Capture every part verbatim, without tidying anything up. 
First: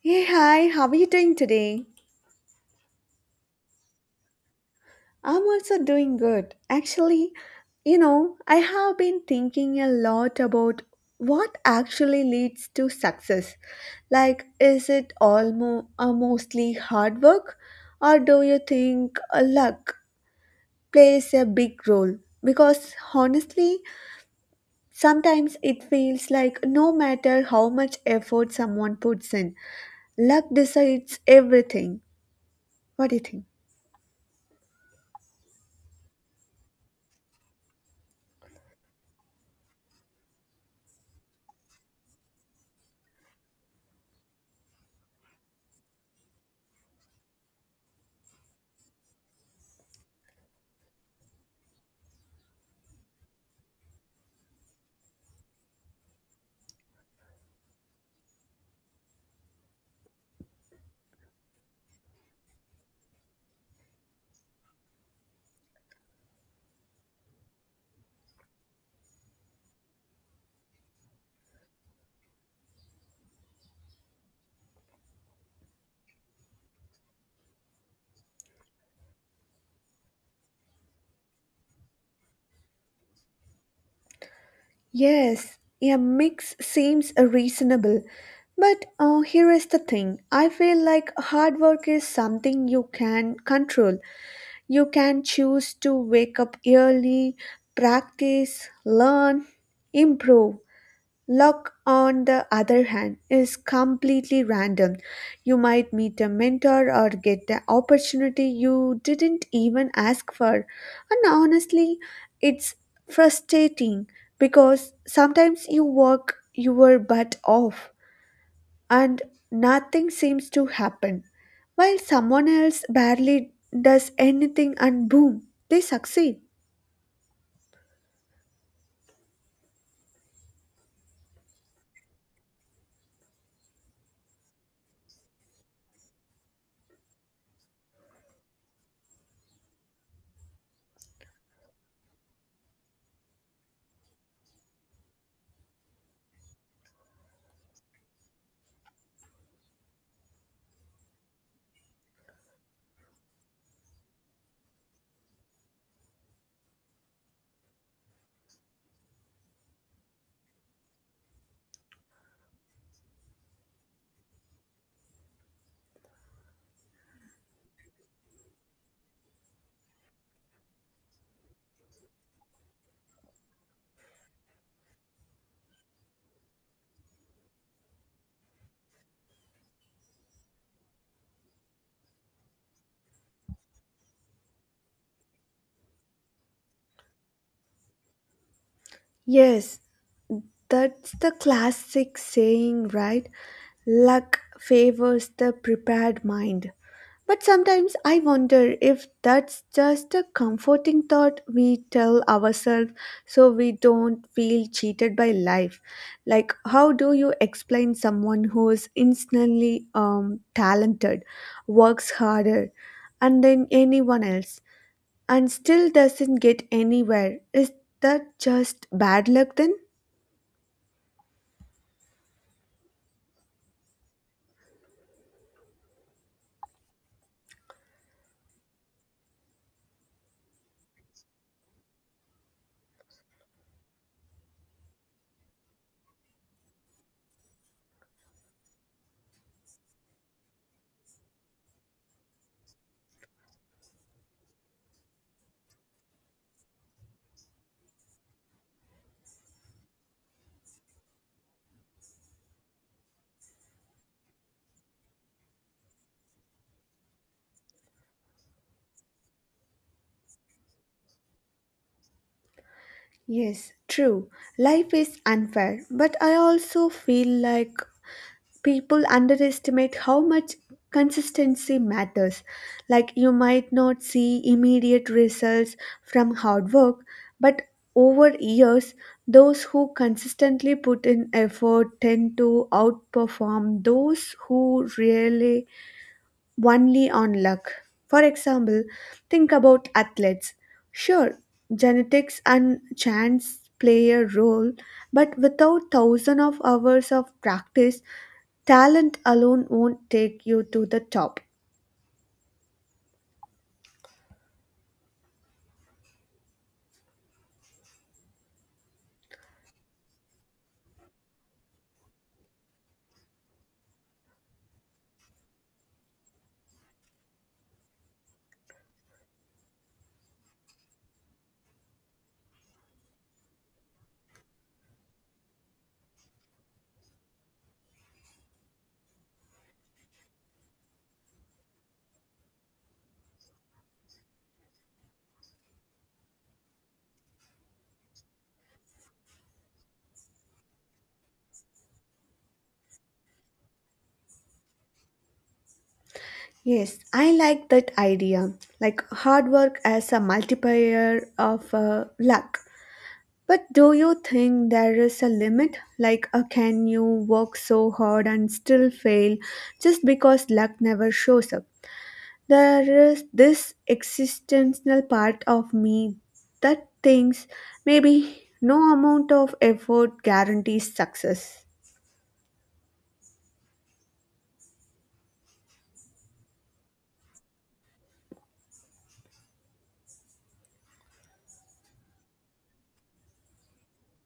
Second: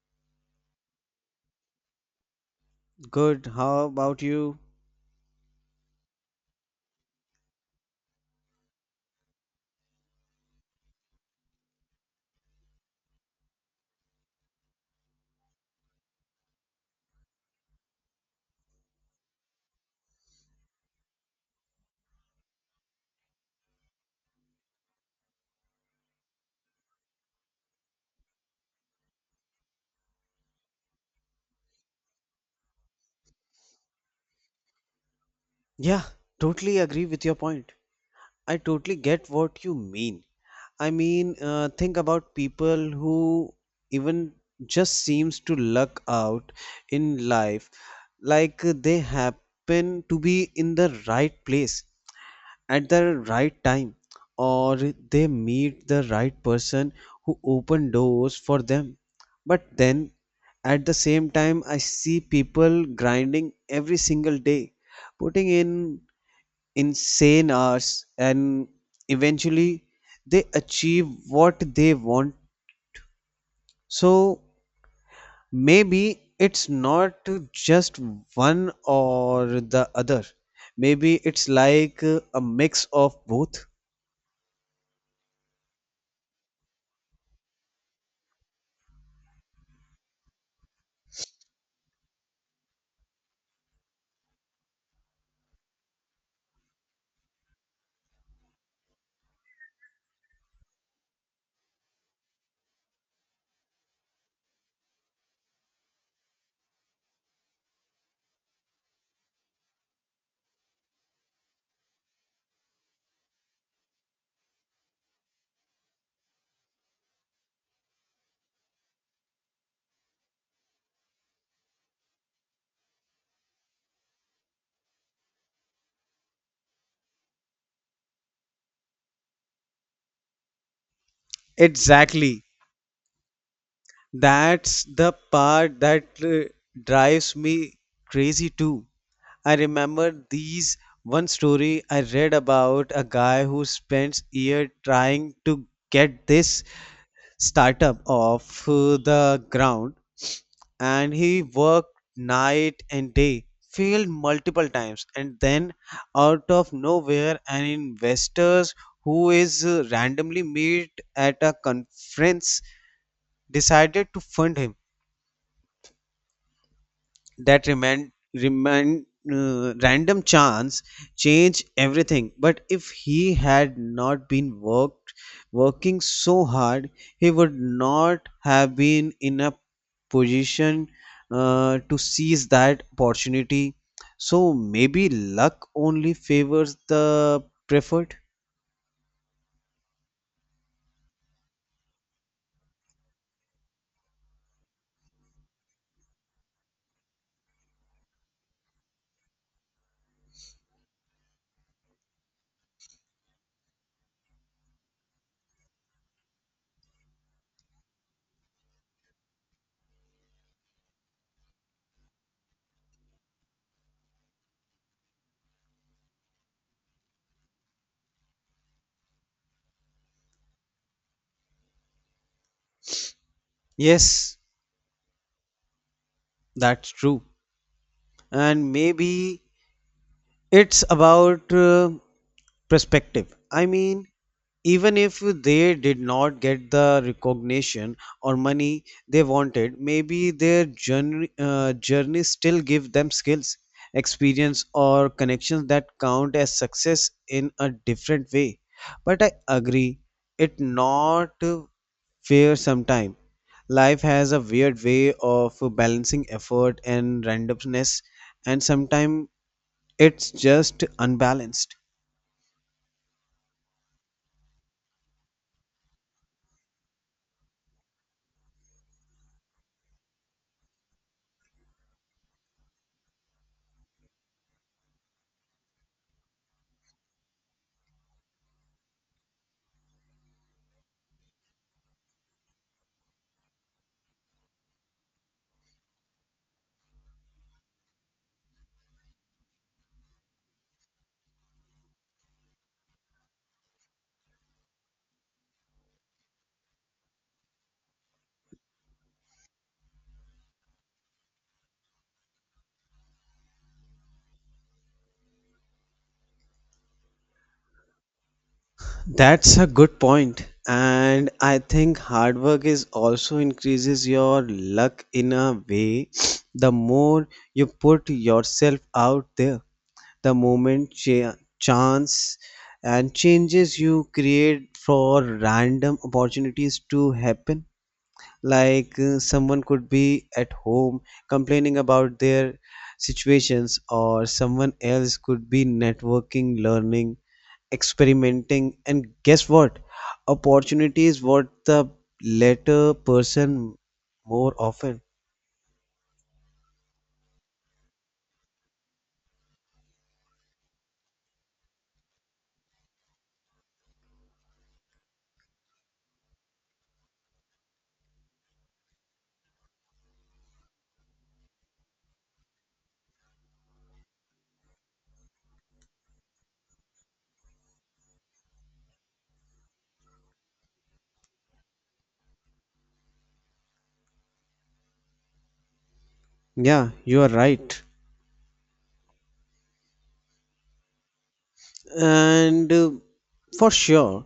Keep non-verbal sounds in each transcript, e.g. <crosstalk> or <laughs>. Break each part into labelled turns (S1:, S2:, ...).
S1: Hey, hi, how are you doing today?
S2: Good. How about you?
S1: I'm also doing good. Actually, you know, I have been thinking a lot about what actually leads to success. Like, is it almo uh, mostly hard work, or do you think uh, luck plays a big role? Because honestly, sometimes it feels like no matter how much effort someone puts in, luck decides everything. What do you think?
S2: Yeah, totally agree with your point. I totally get what you mean. I mean, uh, think about people who even just seems to luck out in life, like uh, they happen to be in the right place at the right time, or they meet the right person who open doors for them. But then at the same time I see people grinding every single day, putting in insane hours, and eventually they achieve what they want. So maybe it's not just one or the other. Maybe it's like uh, a mix of both.
S1: Yes, a mix seems reasonable. But uh, here is the thing. I feel like hard work is something you can control. You can choose to wake up early, practice, learn, improve. Luck, on the other hand, is completely random. You might meet a mentor or get the opportunity you didn't even ask for. And honestly, it's frustrating because sometimes you work your butt off and nothing seems to happen, while someone else barely does anything and boom, they succeed.
S2: Exactly. That's the part that uh, drives me crazy too. I remember these one story I read about a guy who spends year trying to get this startup off uh, the ground, and he worked night and day, failed multiple times, and then out of nowhere, an investors who is uh, randomly meet at a conference decided to fund him. That remain remain uh, random chance change everything. But if he had not been worked working so hard, he would not have been in a position uh, to seize that opportunity. So maybe luck only favors the preferred.
S1: Yes, that's the classic saying, right? Luck favors the prepared mind. But sometimes I wonder if that's just a comforting thought we tell ourselves so we don't feel cheated by life. Like, how do you explain someone who is instantly um, talented, works harder, and then anyone else, and still doesn't get anywhere? Is that just bad luck then?
S2: Yes, that's true. And maybe it's about uh, perspective. I mean, even if they did not get the recognition or money they wanted, maybe their journey, uh, journey still give them skills, experience, or connections that count as success in a different way. But I agree, it not uh, fair sometime. Life has a weird way of balancing effort and randomness, and sometimes it's just unbalanced.
S1: Yes, true. Life is unfair, but I also feel like people underestimate how much consistency matters. Like you might not see immediate results from hard work, but over years, those who consistently put in effort tend to outperform those who really only on luck. For example, think about athletes. Sure, genetics and chance play a role, but without thousands of hours of practice, talent alone won't take you to the top.
S2: That's a good point. And I think hard work is also increases your luck in a way. <sniffs> The more you put yourself out there, the moment cha- chance and changes you create for random opportunities to happen. Like uh, someone could be at home complaining about their situations, or someone else could be networking, learning, experimenting, and guess what, opportunity is what the latter person more often.
S1: Yes, I like that idea. Like hard work as a multiplier of uh, luck. But do you think there is a limit? Like, uh, can you work so hard and still fail just because luck never shows up? There is this existential part of me that thinks maybe no amount of effort guarantees success.
S2: Yeah, you are right. And uh, for sure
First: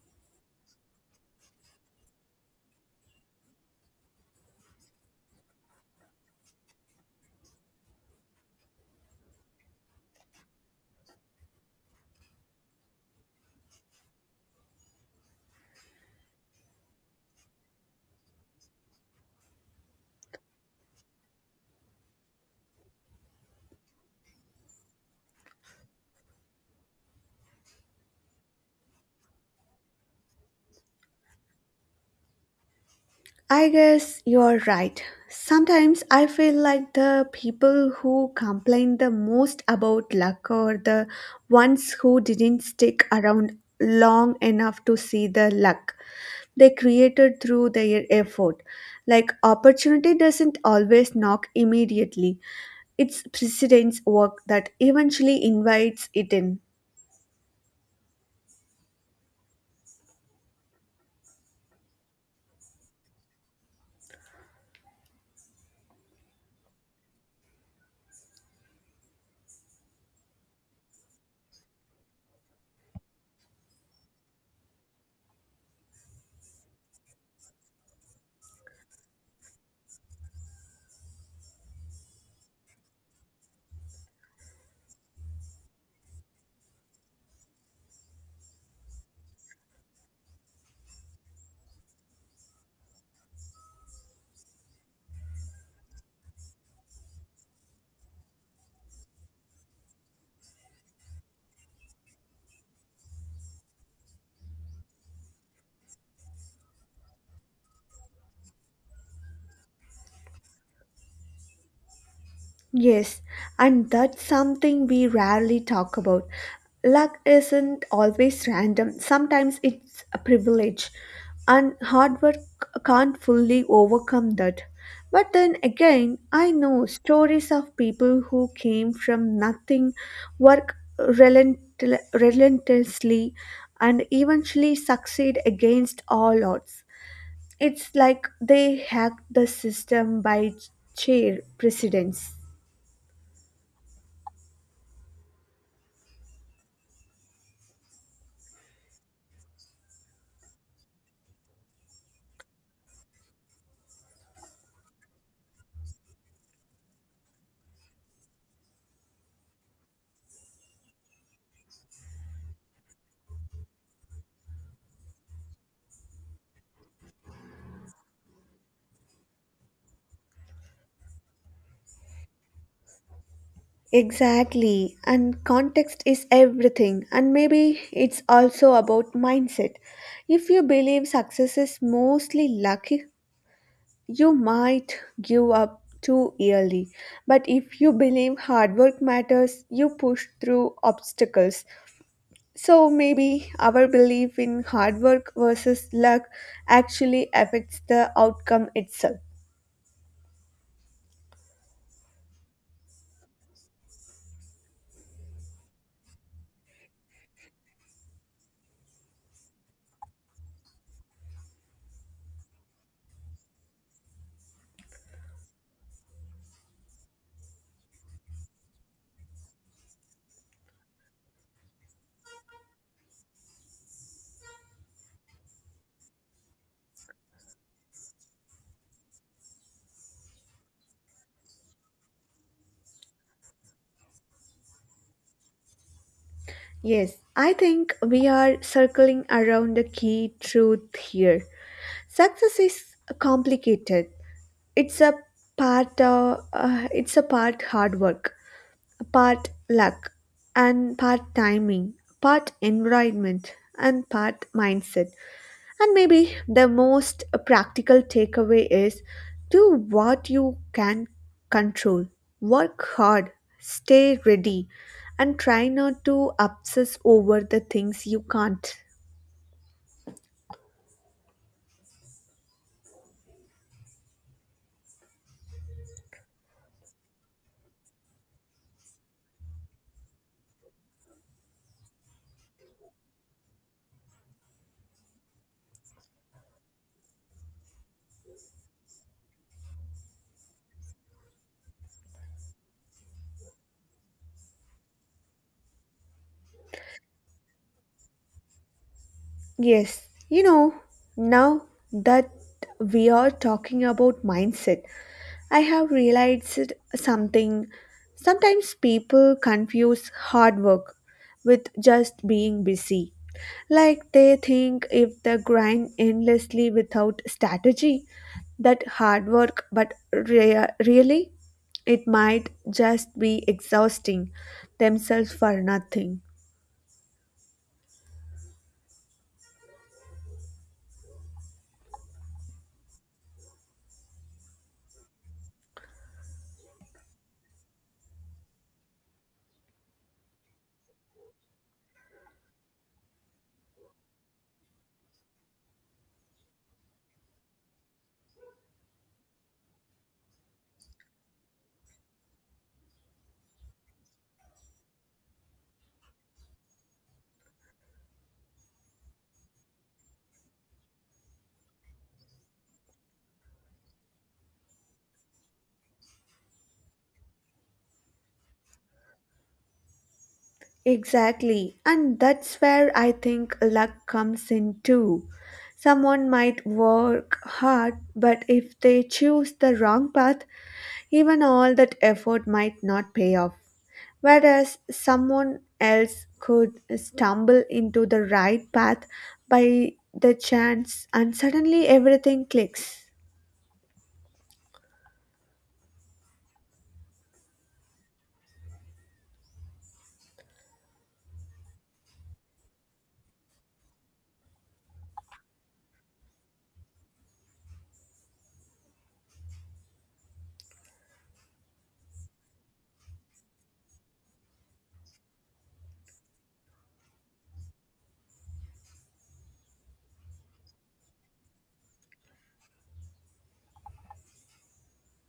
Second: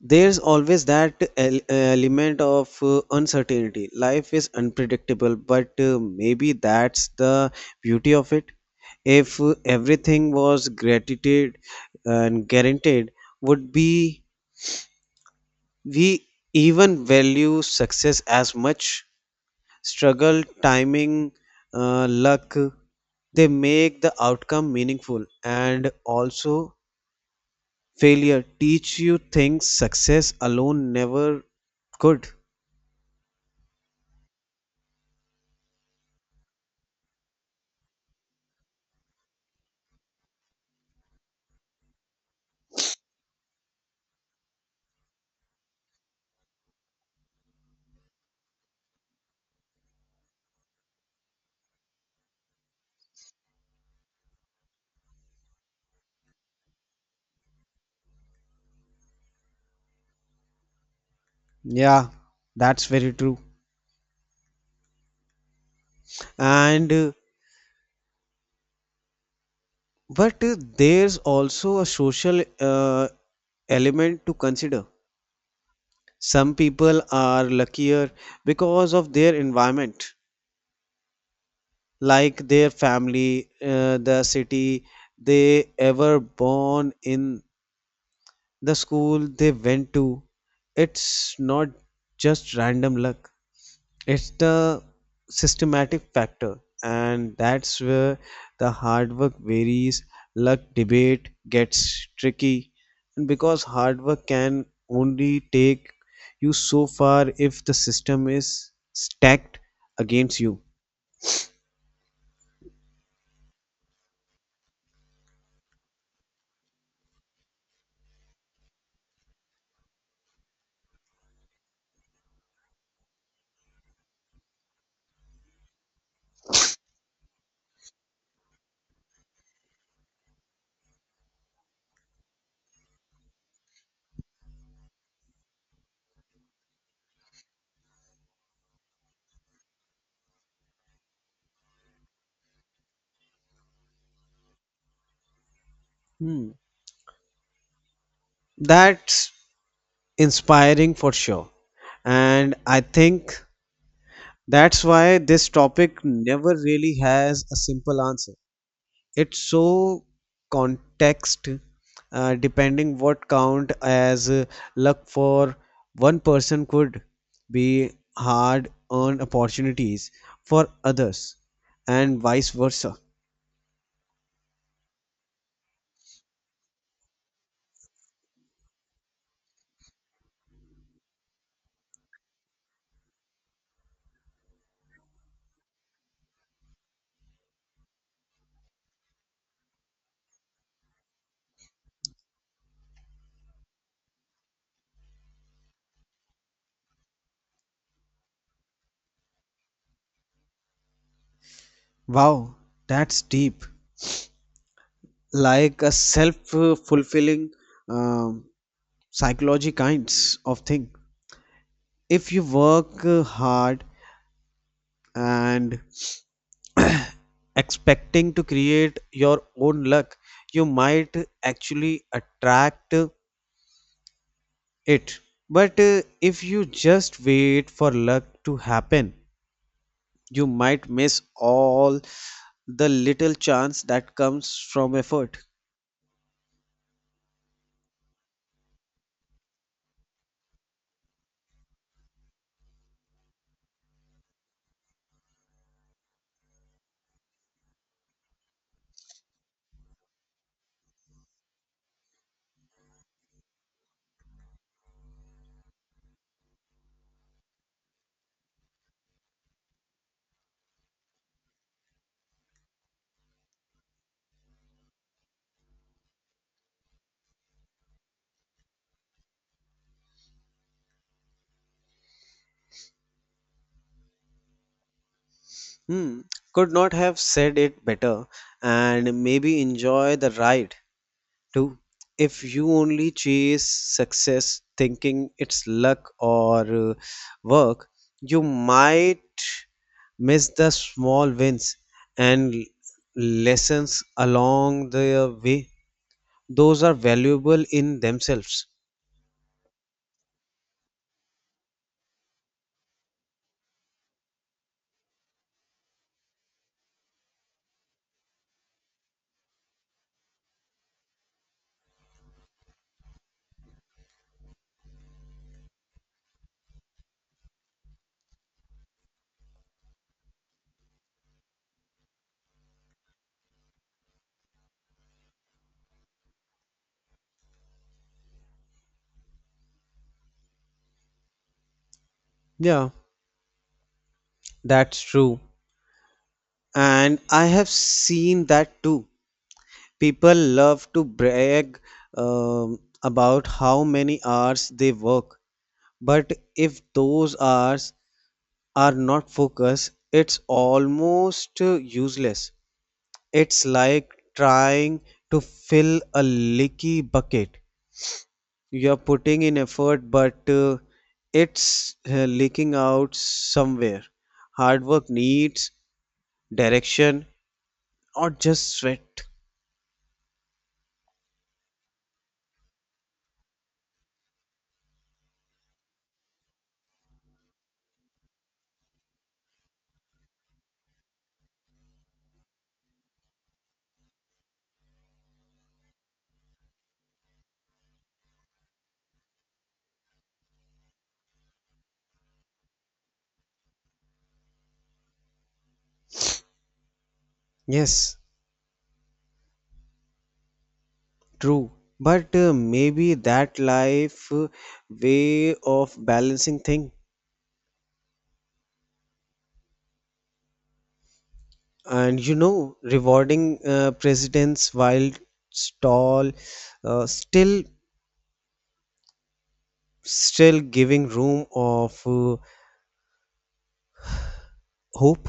S2: there's always that el- element of uh, uncertainty. Life is unpredictable, but uh, maybe that's the beauty of it. If uh, everything was gratitude and guaranteed, would be we even value success as much? Struggle, timing, uh, luck, they make the outcome meaningful. And also, failure teach you things success alone never could.
S1: I guess you're right. Sometimes I feel like the people who complain the most about luck are the ones who didn't stick around long enough to see the luck they created through their effort. Like, opportunity doesn't always knock immediately. It's precedents work that eventually invites it in.
S2: Yeah, that's very true. And uh, but uh, there's also a social uh, element to consider. Some people are luckier because of their environment, like their family, uh, the city they ever born in, the school they went to. It's not just random luck, it's the systematic factor. And that's where the hard work varies luck debate gets tricky, and because hard work can only take you so far if the system is stacked against you.
S1: Yes, and that's something we rarely talk about. Luck isn't always random, sometimes it's a privilege, and hard work can't fully overcome that. But then again, I know stories of people who came from nothing, work relentle- relentlessly, and eventually succeed against all odds. It's like they hacked the system by ch- chair precedence.
S2: Hmm, that's inspiring for sure. And I think that's why this topic never really has a simple answer. It's so context uh, depending. What count as uh, luck for one person could be hard earned opportunities for others, and vice versa.
S1: Exactly, and context is everything, and maybe it's also about mindset. If you believe success is mostly luck, you might give up too early. But if you believe hard work matters, you push through obstacles. So maybe our belief in hard work versus luck actually affects the outcome itself.
S2: Wow, that's deep. Like a self uh, fulfilling um, psychology kinds of thing. If you work uh, hard and <clears throat> expecting to create your own luck, you might actually attract uh, it. But uh, if you just wait for luck to happen, you might miss all the little chance that comes from effort.
S1: Yes, I think we are circling around the key truth here. Success is complicated. It's a part uh, uh, it's a part hard work, part luck, and part timing, part environment, and part mindset. And maybe the most practical takeaway is do what you can control. Work hard, stay ready, and try not to obsess over the things you can't.
S2: Hmm, could not have said it better. And maybe enjoy the ride to. If you only chase success thinking it's luck or uh, work, you might miss the small wins and lessons along the way. Those are valuable in themselves.
S1: Yes, you know, now that we are talking about mindset, I have realized something. Sometimes people confuse hard work with just being busy. Like they think if they grind endlessly without strategy, that hard work, but rea- really, it might just be exhausting themselves for nothing.
S2: Yeah, that's true. And I have seen that too. People love to brag um, about how many hours they work. But if those hours are not focused, it's almost uh, useless. It's like trying to fill a leaky bucket. You're putting in effort, but uh, it's uh, leaking out somewhere. Hard work needs direction, not just sweat.
S1: Exactly, and that's where I think luck comes in too. Someone might work hard, but if they choose the wrong path, even all that effort might not pay off. Whereas someone else could stumble into the right path by the chance and suddenly everything clicks.
S2: Yes, true. But uh, maybe that life uh, way of balancing thing. And you know, rewarding uh, presidents while stall, uh, still, still giving room of uh, hope.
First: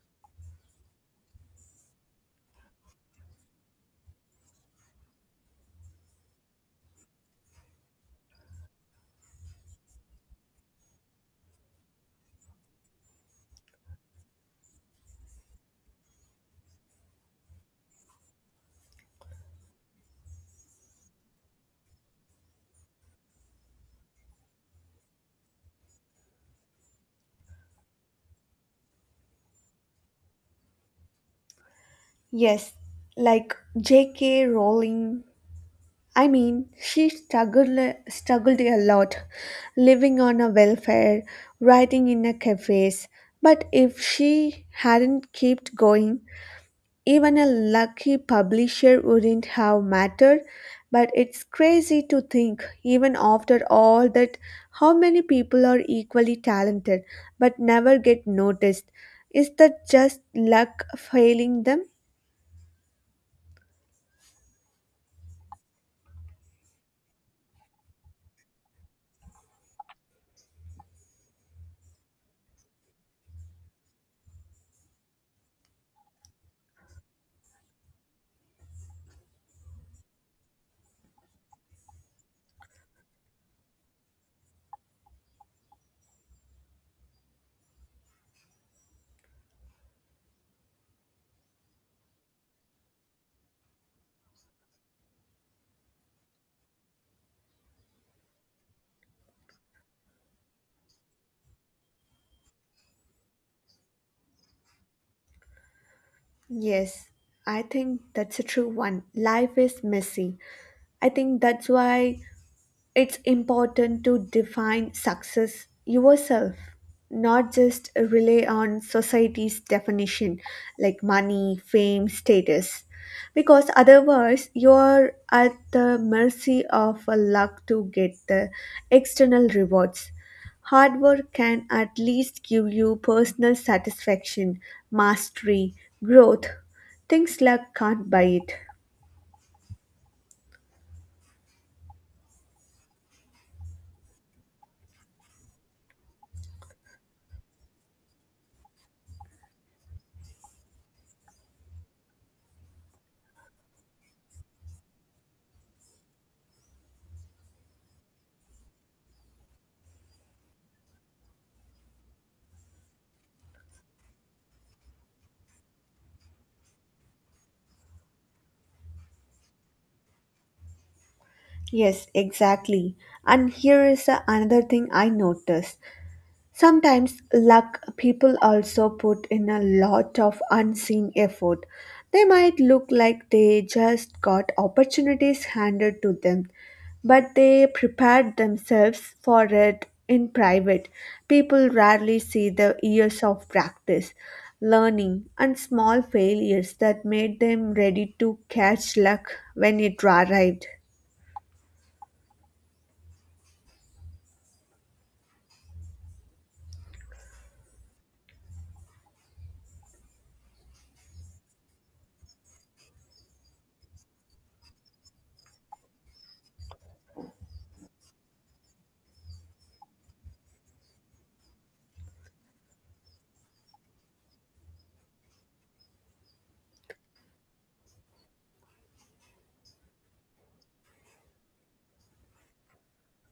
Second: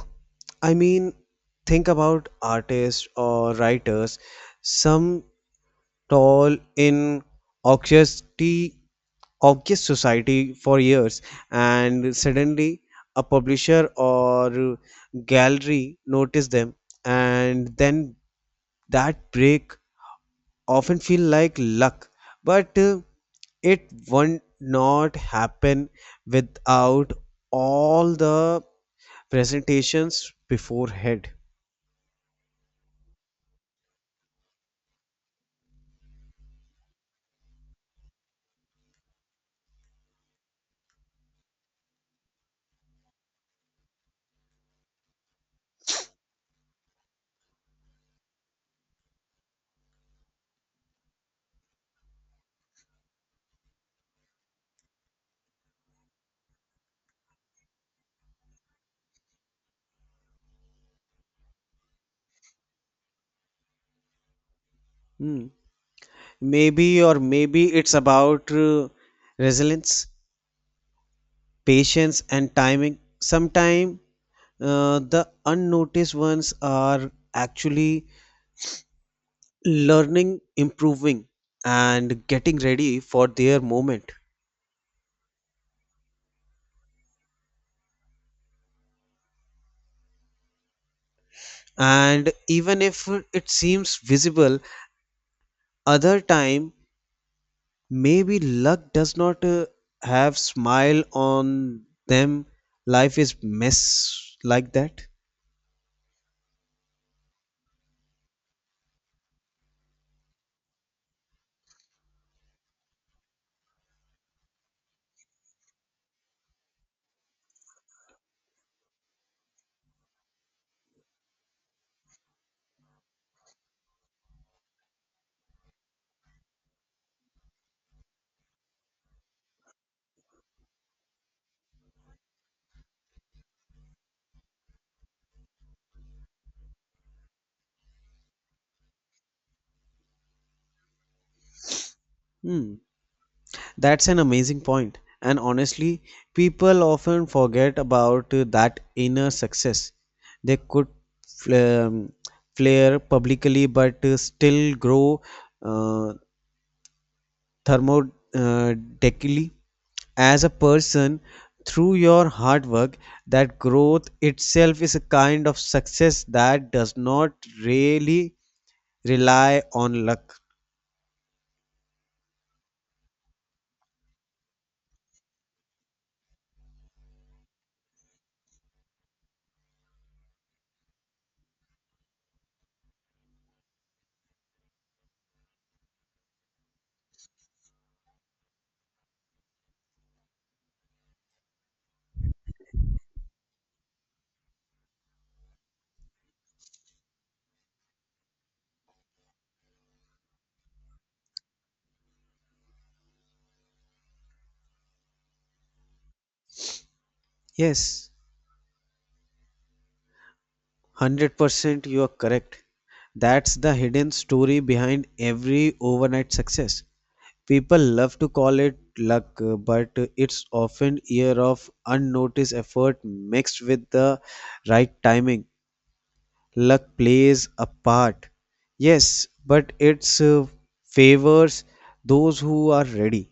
S2: I mean, think about artists or writers. Some tall in obscurity, obvious society for years, and suddenly a publisher or gallery notice them, and then that break often feel like luck, but uh, it would not happen without all the presentations beforehand.
S1: Yes, like J K. Rowling. I mean, she struggled struggled a lot, living on a welfare, writing in a cafes. But if she hadn't kept going, even a lucky publisher wouldn't have mattered, but it's crazy to think, even after all that, how many people are equally talented but never get noticed. Is that just luck failing them?
S2: Hmm. Maybe, or maybe it's about uh, resilience, patience, and timing. Sometimes uh, the unnoticed ones are actually learning, improving, and getting ready for their moment. And even if it seems visible, other time maybe luck does not uh, have smile on them. Life is mess like that.
S1: Yes, I think that's a true one. Life is messy. I think that's why it's important to define success yourself, not just rely on society's definition like money, fame, status, because otherwise you're at the mercy of uh, luck to get the external rewards. Hard work can at least give you personal satisfaction, mastery, growth, things luck can't buy it.
S2: Hmm, that's an amazing point. And honestly, people often forget about uh, that inner success. They could fl- um, flare publicly but uh, still grow uh, thermodactyly as a person through your hard work. That growth itself is a kind of success that does not really rely on luck.
S1: Yes, exactly. And here is a- another thing I noticed. Sometimes luck people also put in a lot of unseen effort. They might look like they just got opportunities handed to them, but they prepared themselves for it in private. People rarely see the years of practice, learning, and small failures that made them ready to catch luck when it arrived.
S2: Yes, one hundred percent you are correct. That's the hidden story behind every overnight success. People love to call it luck, uh, but it's often year of unnoticed effort mixed with the right timing. Luck plays a part. Yes, but it's uh, favors those who are ready.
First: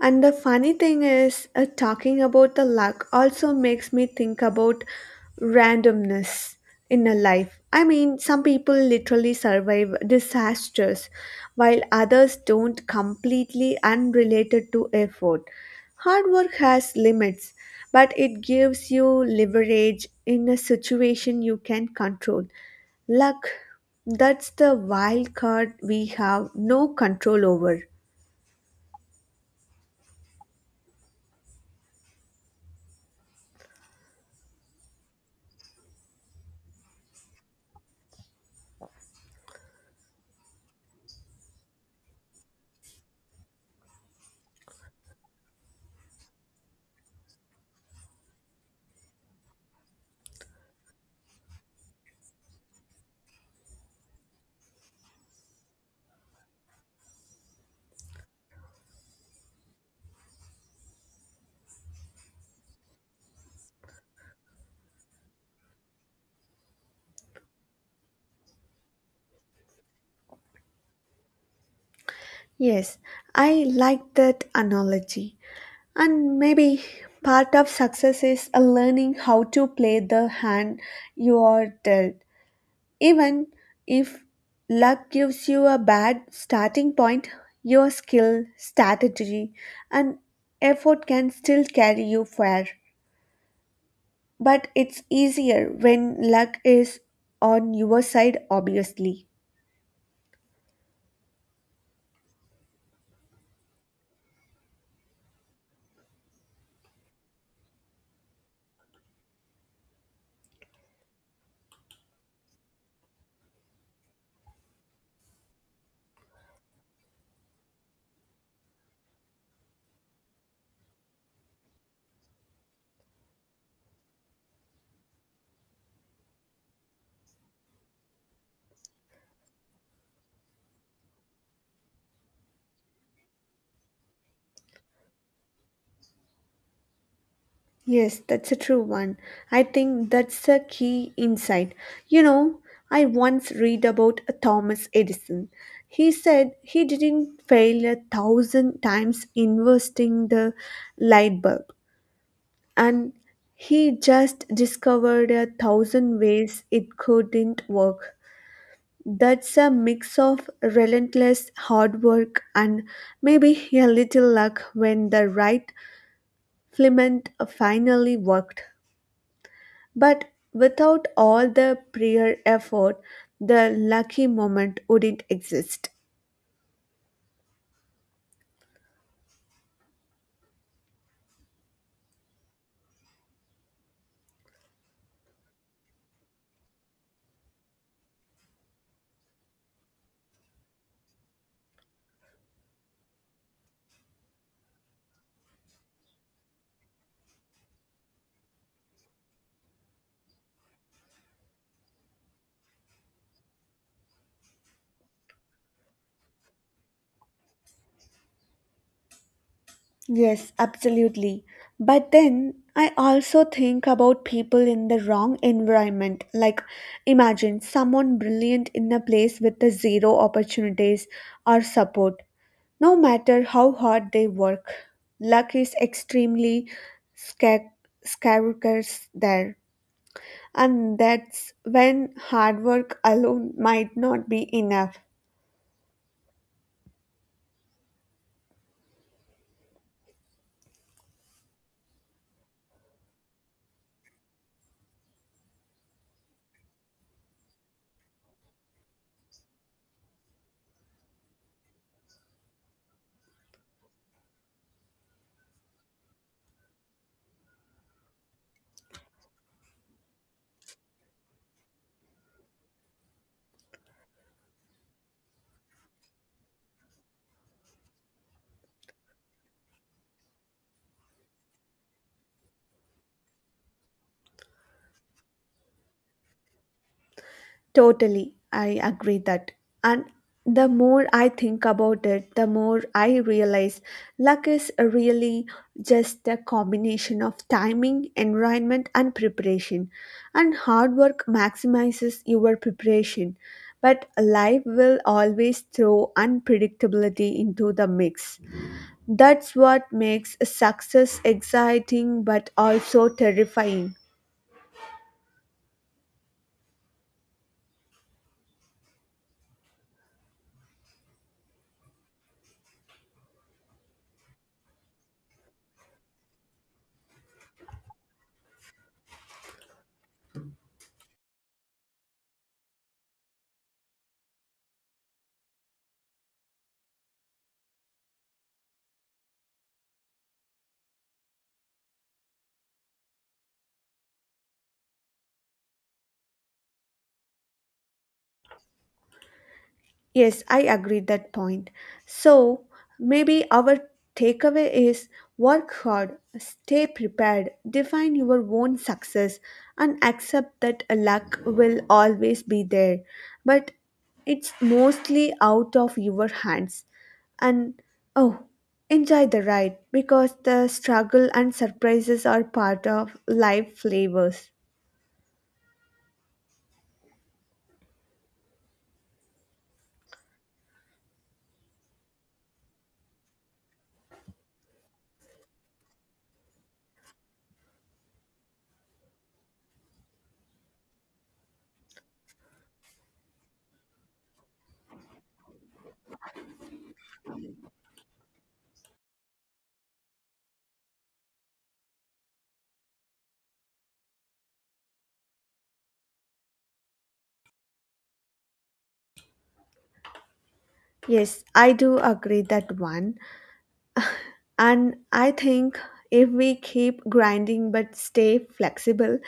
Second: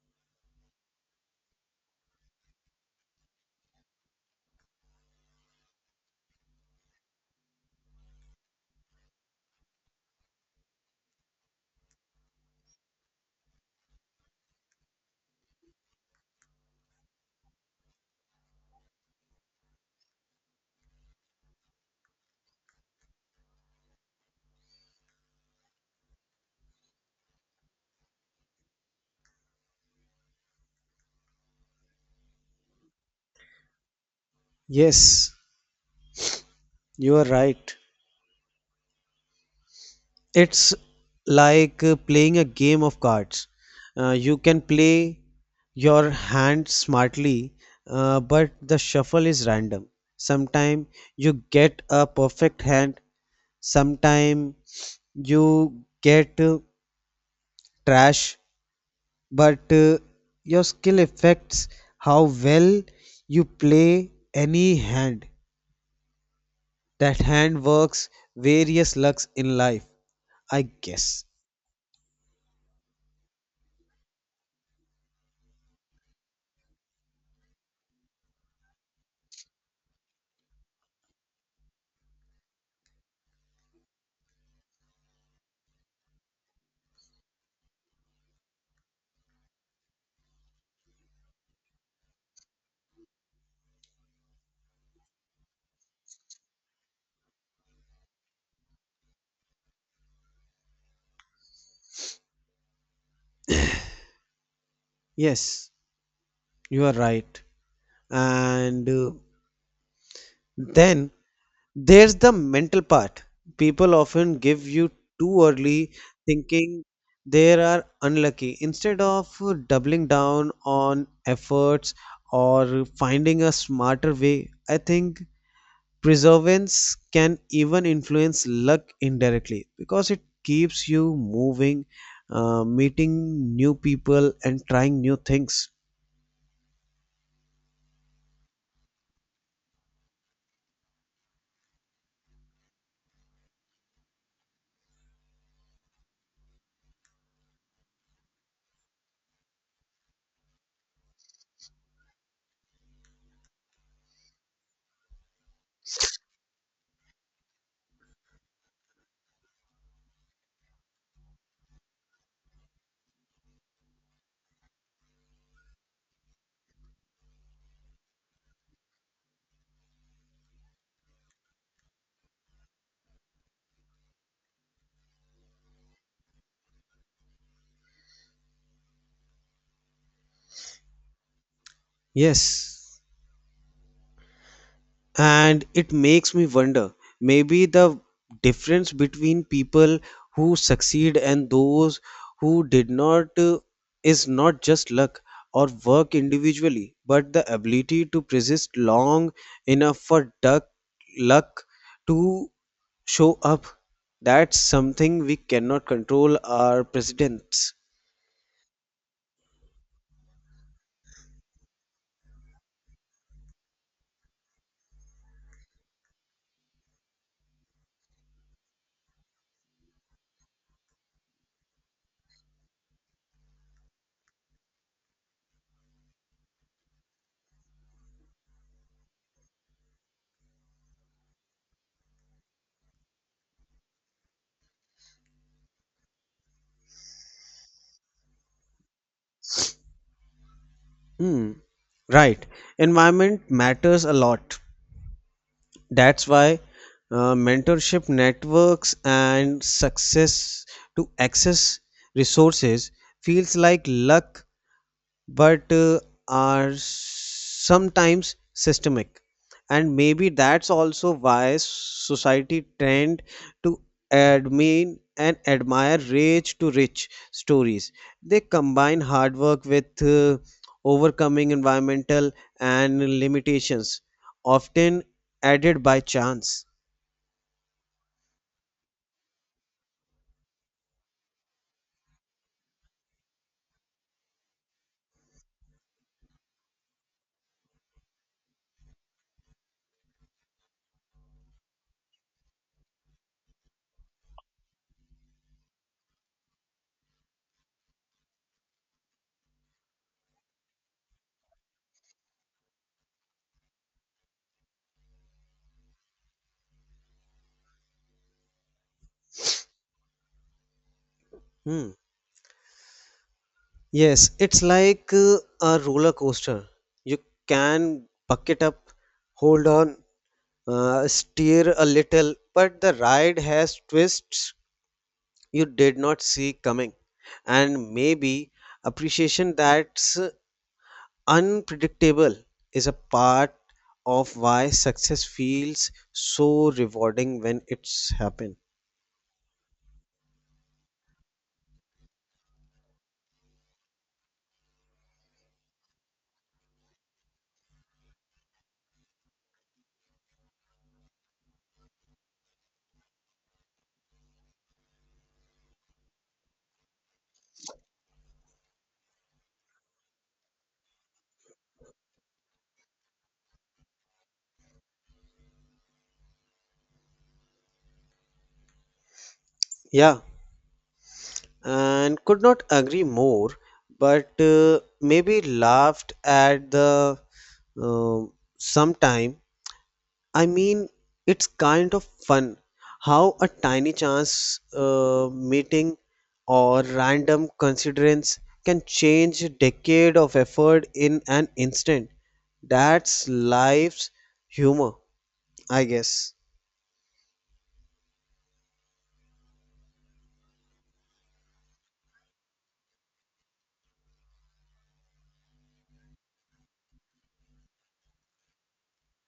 S1: And the funny thing is, uh, talking about the luck also makes me think about randomness in a life. I mean, some people literally survive disasters, while others don't, completely unrelated to effort. Hard work has limits, but it gives you leverage in a situation you can control. Luck, that's the wild card we have no control over.
S2: Yes, you are right. It's like uh, playing a game of cards. Uh, you can play your hand smartly, uh, but the shuffle is random. Sometimes you get a perfect hand. Sometimes you get uh, trash, but uh, your skill affects how well you play any hand. That hand works various lucks in life, I guess.
S1: Yes, I like that analogy. And maybe part of success is uh, learning how to play the hand you are dealt. Even if luck gives you a bad starting point, your skill, strategy, and effort can still carry you far. But it's easier when luck is on your side, obviously.
S2: Yes, you are right. And uh, then there's the mental part. People often give you too early, thinking they are unlucky instead of doubling down on efforts or finding a smarter way. I think perseverance can even influence luck indirectly because it keeps you moving, uh, meeting new people, and trying new things.
S1: Yes, that's a true one. I think that's a key insight. You know, I once read about a Thomas Edison. He said he didn't fail a thousand times inventing the light bulb, and he just discovered a thousand ways it couldn't work. That's a mix of relentless hard work and maybe a little luck when the right filament finally worked. But without all the prior effort, the lucky moment wouldn't exist.
S2: Yes, and it makes me wonder, maybe the difference between people who succeed and those who did not uh, is not just luck or work individually, but the ability to persist long enough for duck, luck to show up. That's something we cannot control our presidents.
S1: Yes, absolutely. But then I also think about people in the wrong environment. Like, imagine someone brilliant in a place with the zero opportunities or support, no matter how hard they work. Luck is extremely scar- scarce there. And that's when hard work alone might not be enough.
S2: Hmm, right. Environment matters a lot. That's why uh, mentorship networks and success to access resources feels like luck, but uh, are sometimes systemic. And maybe that's also why society tend to admire and admire rich to rich stories. They combine hard work with uh, overcoming environmental and limitations often added by chance.
S1: Totally, I agree that. And the more I think about it, the more I realize luck is really just a combination of timing, environment, and preparation. And hard work maximizes your preparation, but life will always throw unpredictability into the mix. That's what makes success exciting but also terrifying.
S2: Hmm. Yes, it's like uh, a roller coaster. You can bucket up, hold on, uh, steer a little, but the ride has twists you did not see coming. And maybe appreciation that's unpredictable is a part of why success feels so rewarding when it's happened.
S1: Yes, I agree that point. So, maybe our takeaway is work hard, stay prepared, define your own success and accept that luck will always be there, but it's mostly out of your hands. And oh, enjoy the ride because the struggle and surprises are part of life flavors.
S2: Yeah, and could not agree more, but uh, maybe laughed at the uh, sometime. I mean, it's kind of fun how a tiny chance uh, meeting or random considerance can change a decade of effort in an instant. That's life's humor, I guess.
S1: Yes, I do agree that one. And I think if we keep grinding but stay flexible,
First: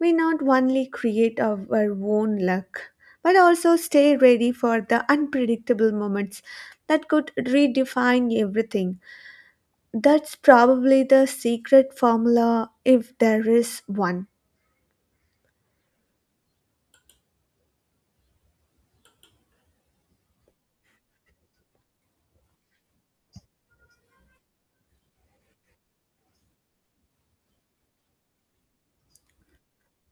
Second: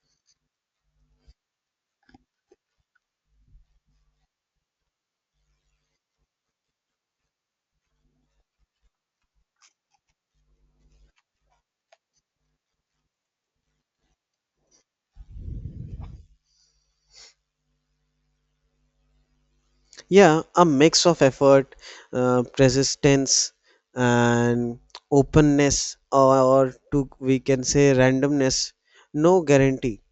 S1: we not only create our own luck, but also stay ready for the unpredictable moments that could redefine everything. That's probably the secret formula if there is one.
S2: Yeah, a mix of effort, uh, persistence, and openness, or to we can say randomness. No guarantee,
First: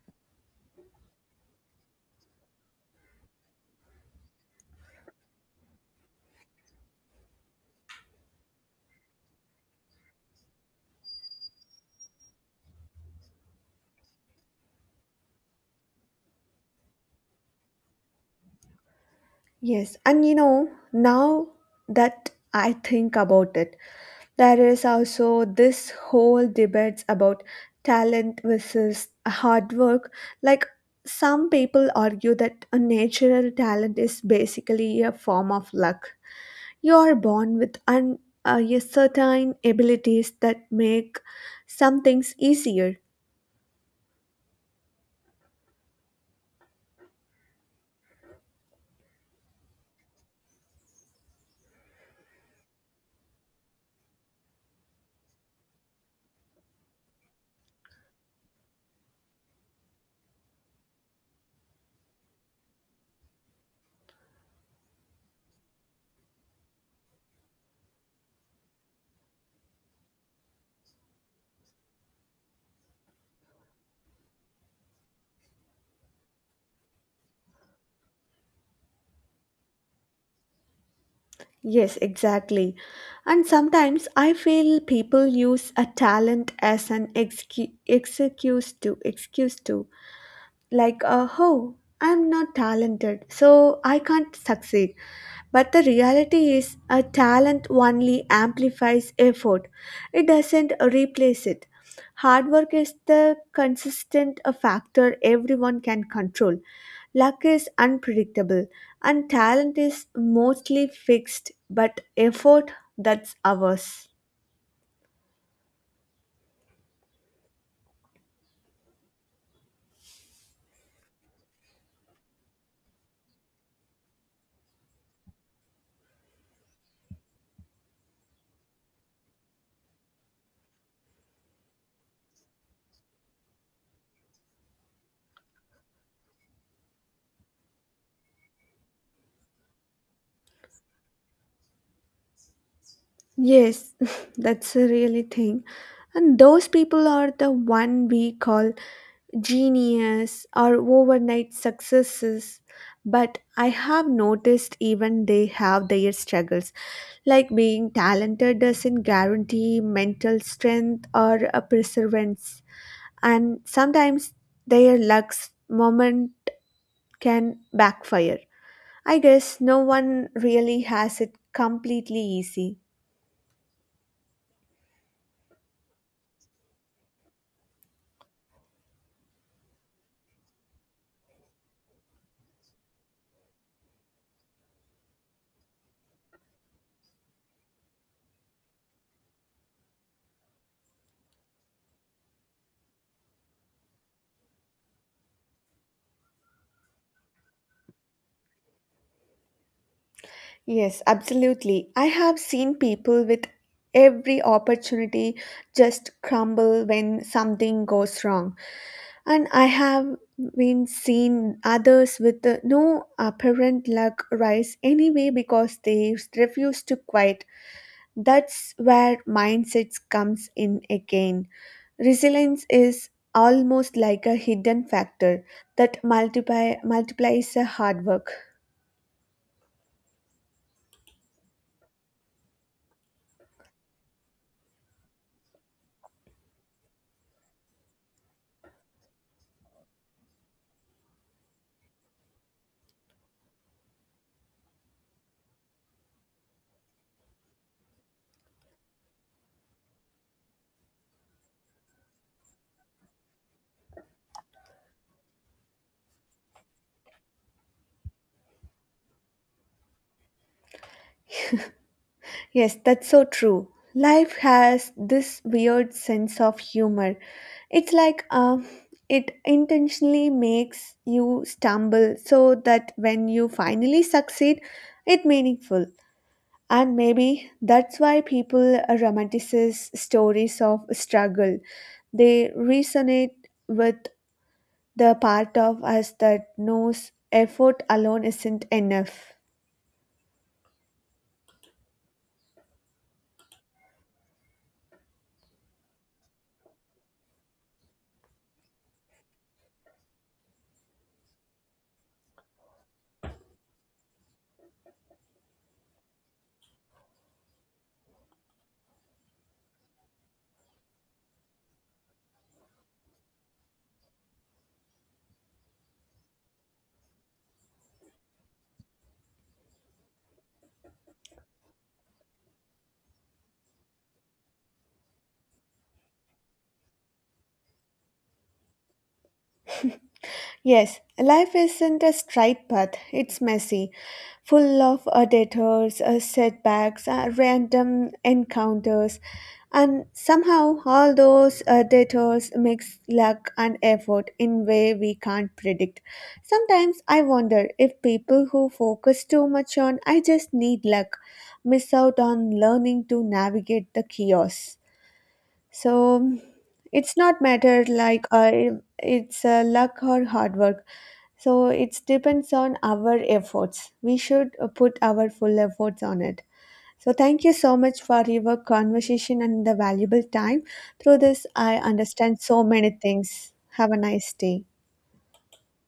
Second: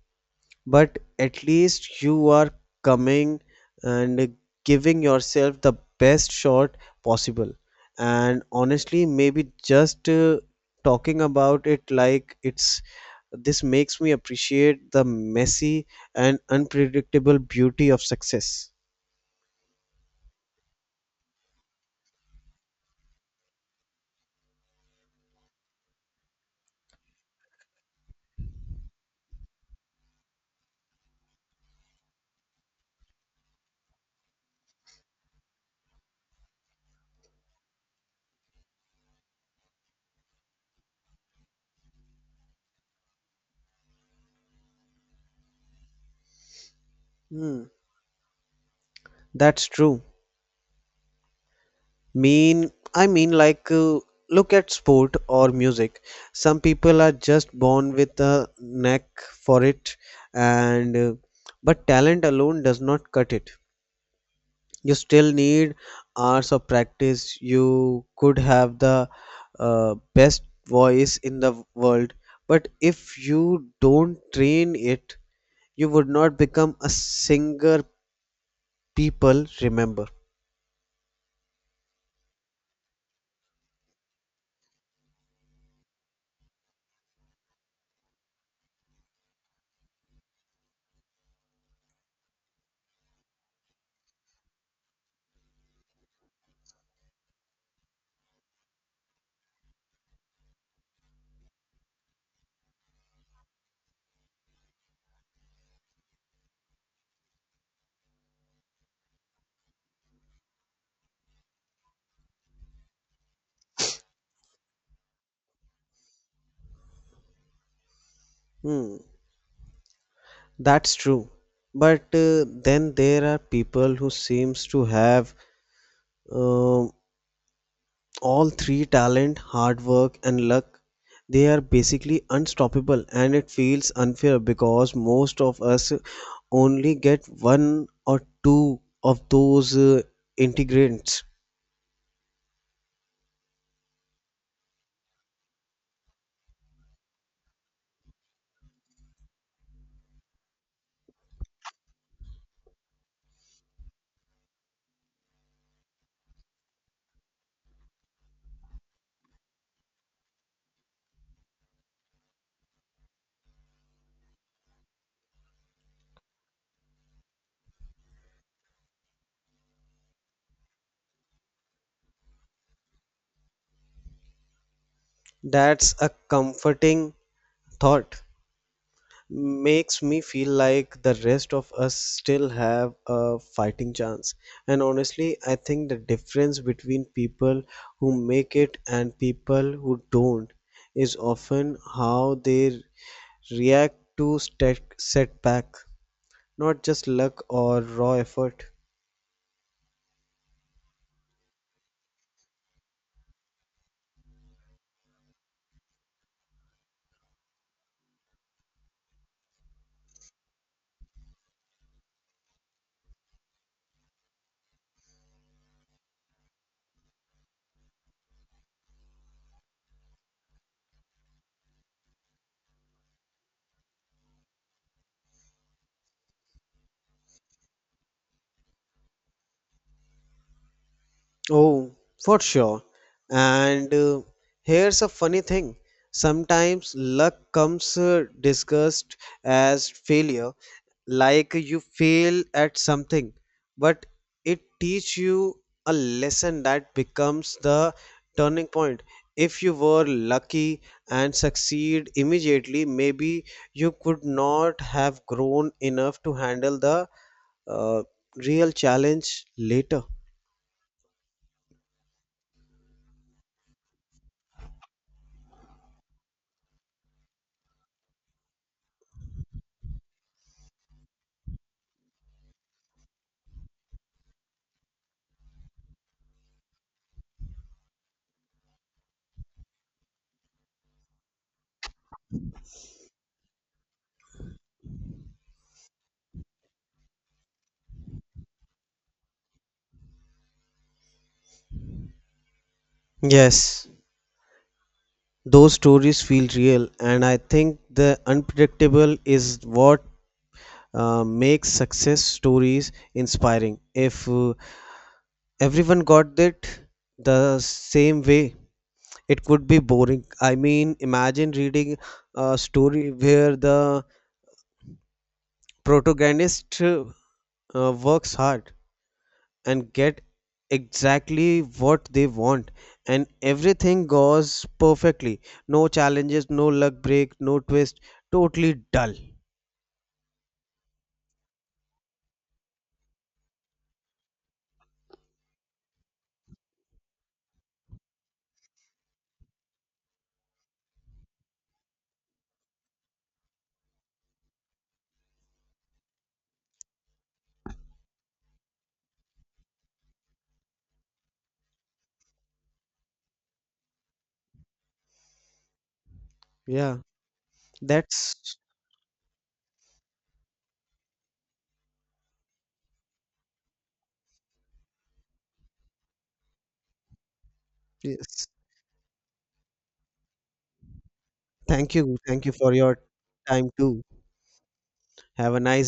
S2: but at least you are coming and giving yourself the best shot possible. And honestly, maybe just uh, talking about it like it's this makes me appreciate the messy and unpredictable beauty of success.
S1: Yes, and you know, now that I think about it, there is also this whole debate about talent versus hard work. Like some people argue that a natural talent is basically a form of luck. You are born with un- uh, yes, certain abilities that make some things easier.
S2: Hmm, that's true. Mean, I mean, like, uh, look at sport or music. Some people are just born with a knack for it, and uh, but talent alone does not cut it. You still need hours of practice. You could have the uh, best voice in the world, but if you don't train it, you would not become a singer people remember.
S1: Yes, exactly. And sometimes I feel people use a talent as an excu- excuse to excuse to, like, uh, oh, I'm not talented, so I can't succeed. But the reality is a talent only amplifies effort, it doesn't replace it. Hard work is the consistent uh, factor everyone can control. Luck is unpredictable, and talent is mostly fixed, but effort, that's ours.
S2: Hmm. That's true. But uh, then there are people who seems to have um all three talent, hard work and luck. They are basically unstoppable, and it feels unfair because most of us only get one or two of those uh, ingredients.
S1: Yes, <laughs> that's a really thing. And those people are the one we call genius or overnight successes. But I have noticed even they have their struggles. Like being talented doesn't guarantee mental strength or a perseverance. And sometimes their luck's moment can backfire. I guess no one really has it completely easy.
S2: That's a comforting thought. Makes me feel like the rest of us still have a fighting chance. And honestly, I think the difference between people who make it and people who don't is often how they react to set setback, not just luck or raw effort.
S1: Yes, absolutely. I have seen people with every opportunity just crumble when something goes wrong. And I have been seen others with uh, no apparent luck rise anyway because they refuse to quit. That's where mindsets comes in again. Resilience is almost like a hidden factor that multiply multiplies a hard work.
S2: Oh, for sure. And uh, here's a funny thing. Sometimes luck comes uh, disguised as failure. Like, you fail at something, but it teach you a lesson that becomes the turning point. If you were lucky and succeed immediately, maybe you could not have grown enough to handle the uh, real challenge later.
S1: Yes, that's so true. Life has this weird sense of humor. It's like um, it intentionally makes you stumble so that when you finally succeed, it's meaningful. And maybe that's why people romanticize stories of struggle. They resonate with the part of us that knows effort alone isn't enough.
S2: Yes, those stories feel real. And I think the unpredictable is what uh, makes success stories inspiring. If uh, everyone got it the same way, it could be boring. I mean, imagine reading a story where the protagonist uh, works hard and get exactly what they want, and everything goes perfectly. No challenges, no luck break, no twist. Totally dull.
S1: Yes, life isn't a straight path. It's messy, full of uh, detours, uh, setbacks, uh, random encounters, and somehow all those uh, detours mix luck and effort in way we can't predict. Sometimes I wonder if people who focus too much on "I just need luck" miss out on learning to navigate the chaos. So
S2: Yeah,
S1: it's not matter, like,
S2: that's
S1: uh, it's, uh, luck or hard work, so it depends on our efforts. We should uh, put our full efforts on it. So thank you so much for
S2: yes,
S1: your conversation and the valuable time. Through this, I
S2: thank you
S1: understand
S2: thank you
S1: so
S2: for
S1: many
S2: your
S1: things.
S2: time
S1: Have a
S2: too.
S1: nice day.
S2: Have a nice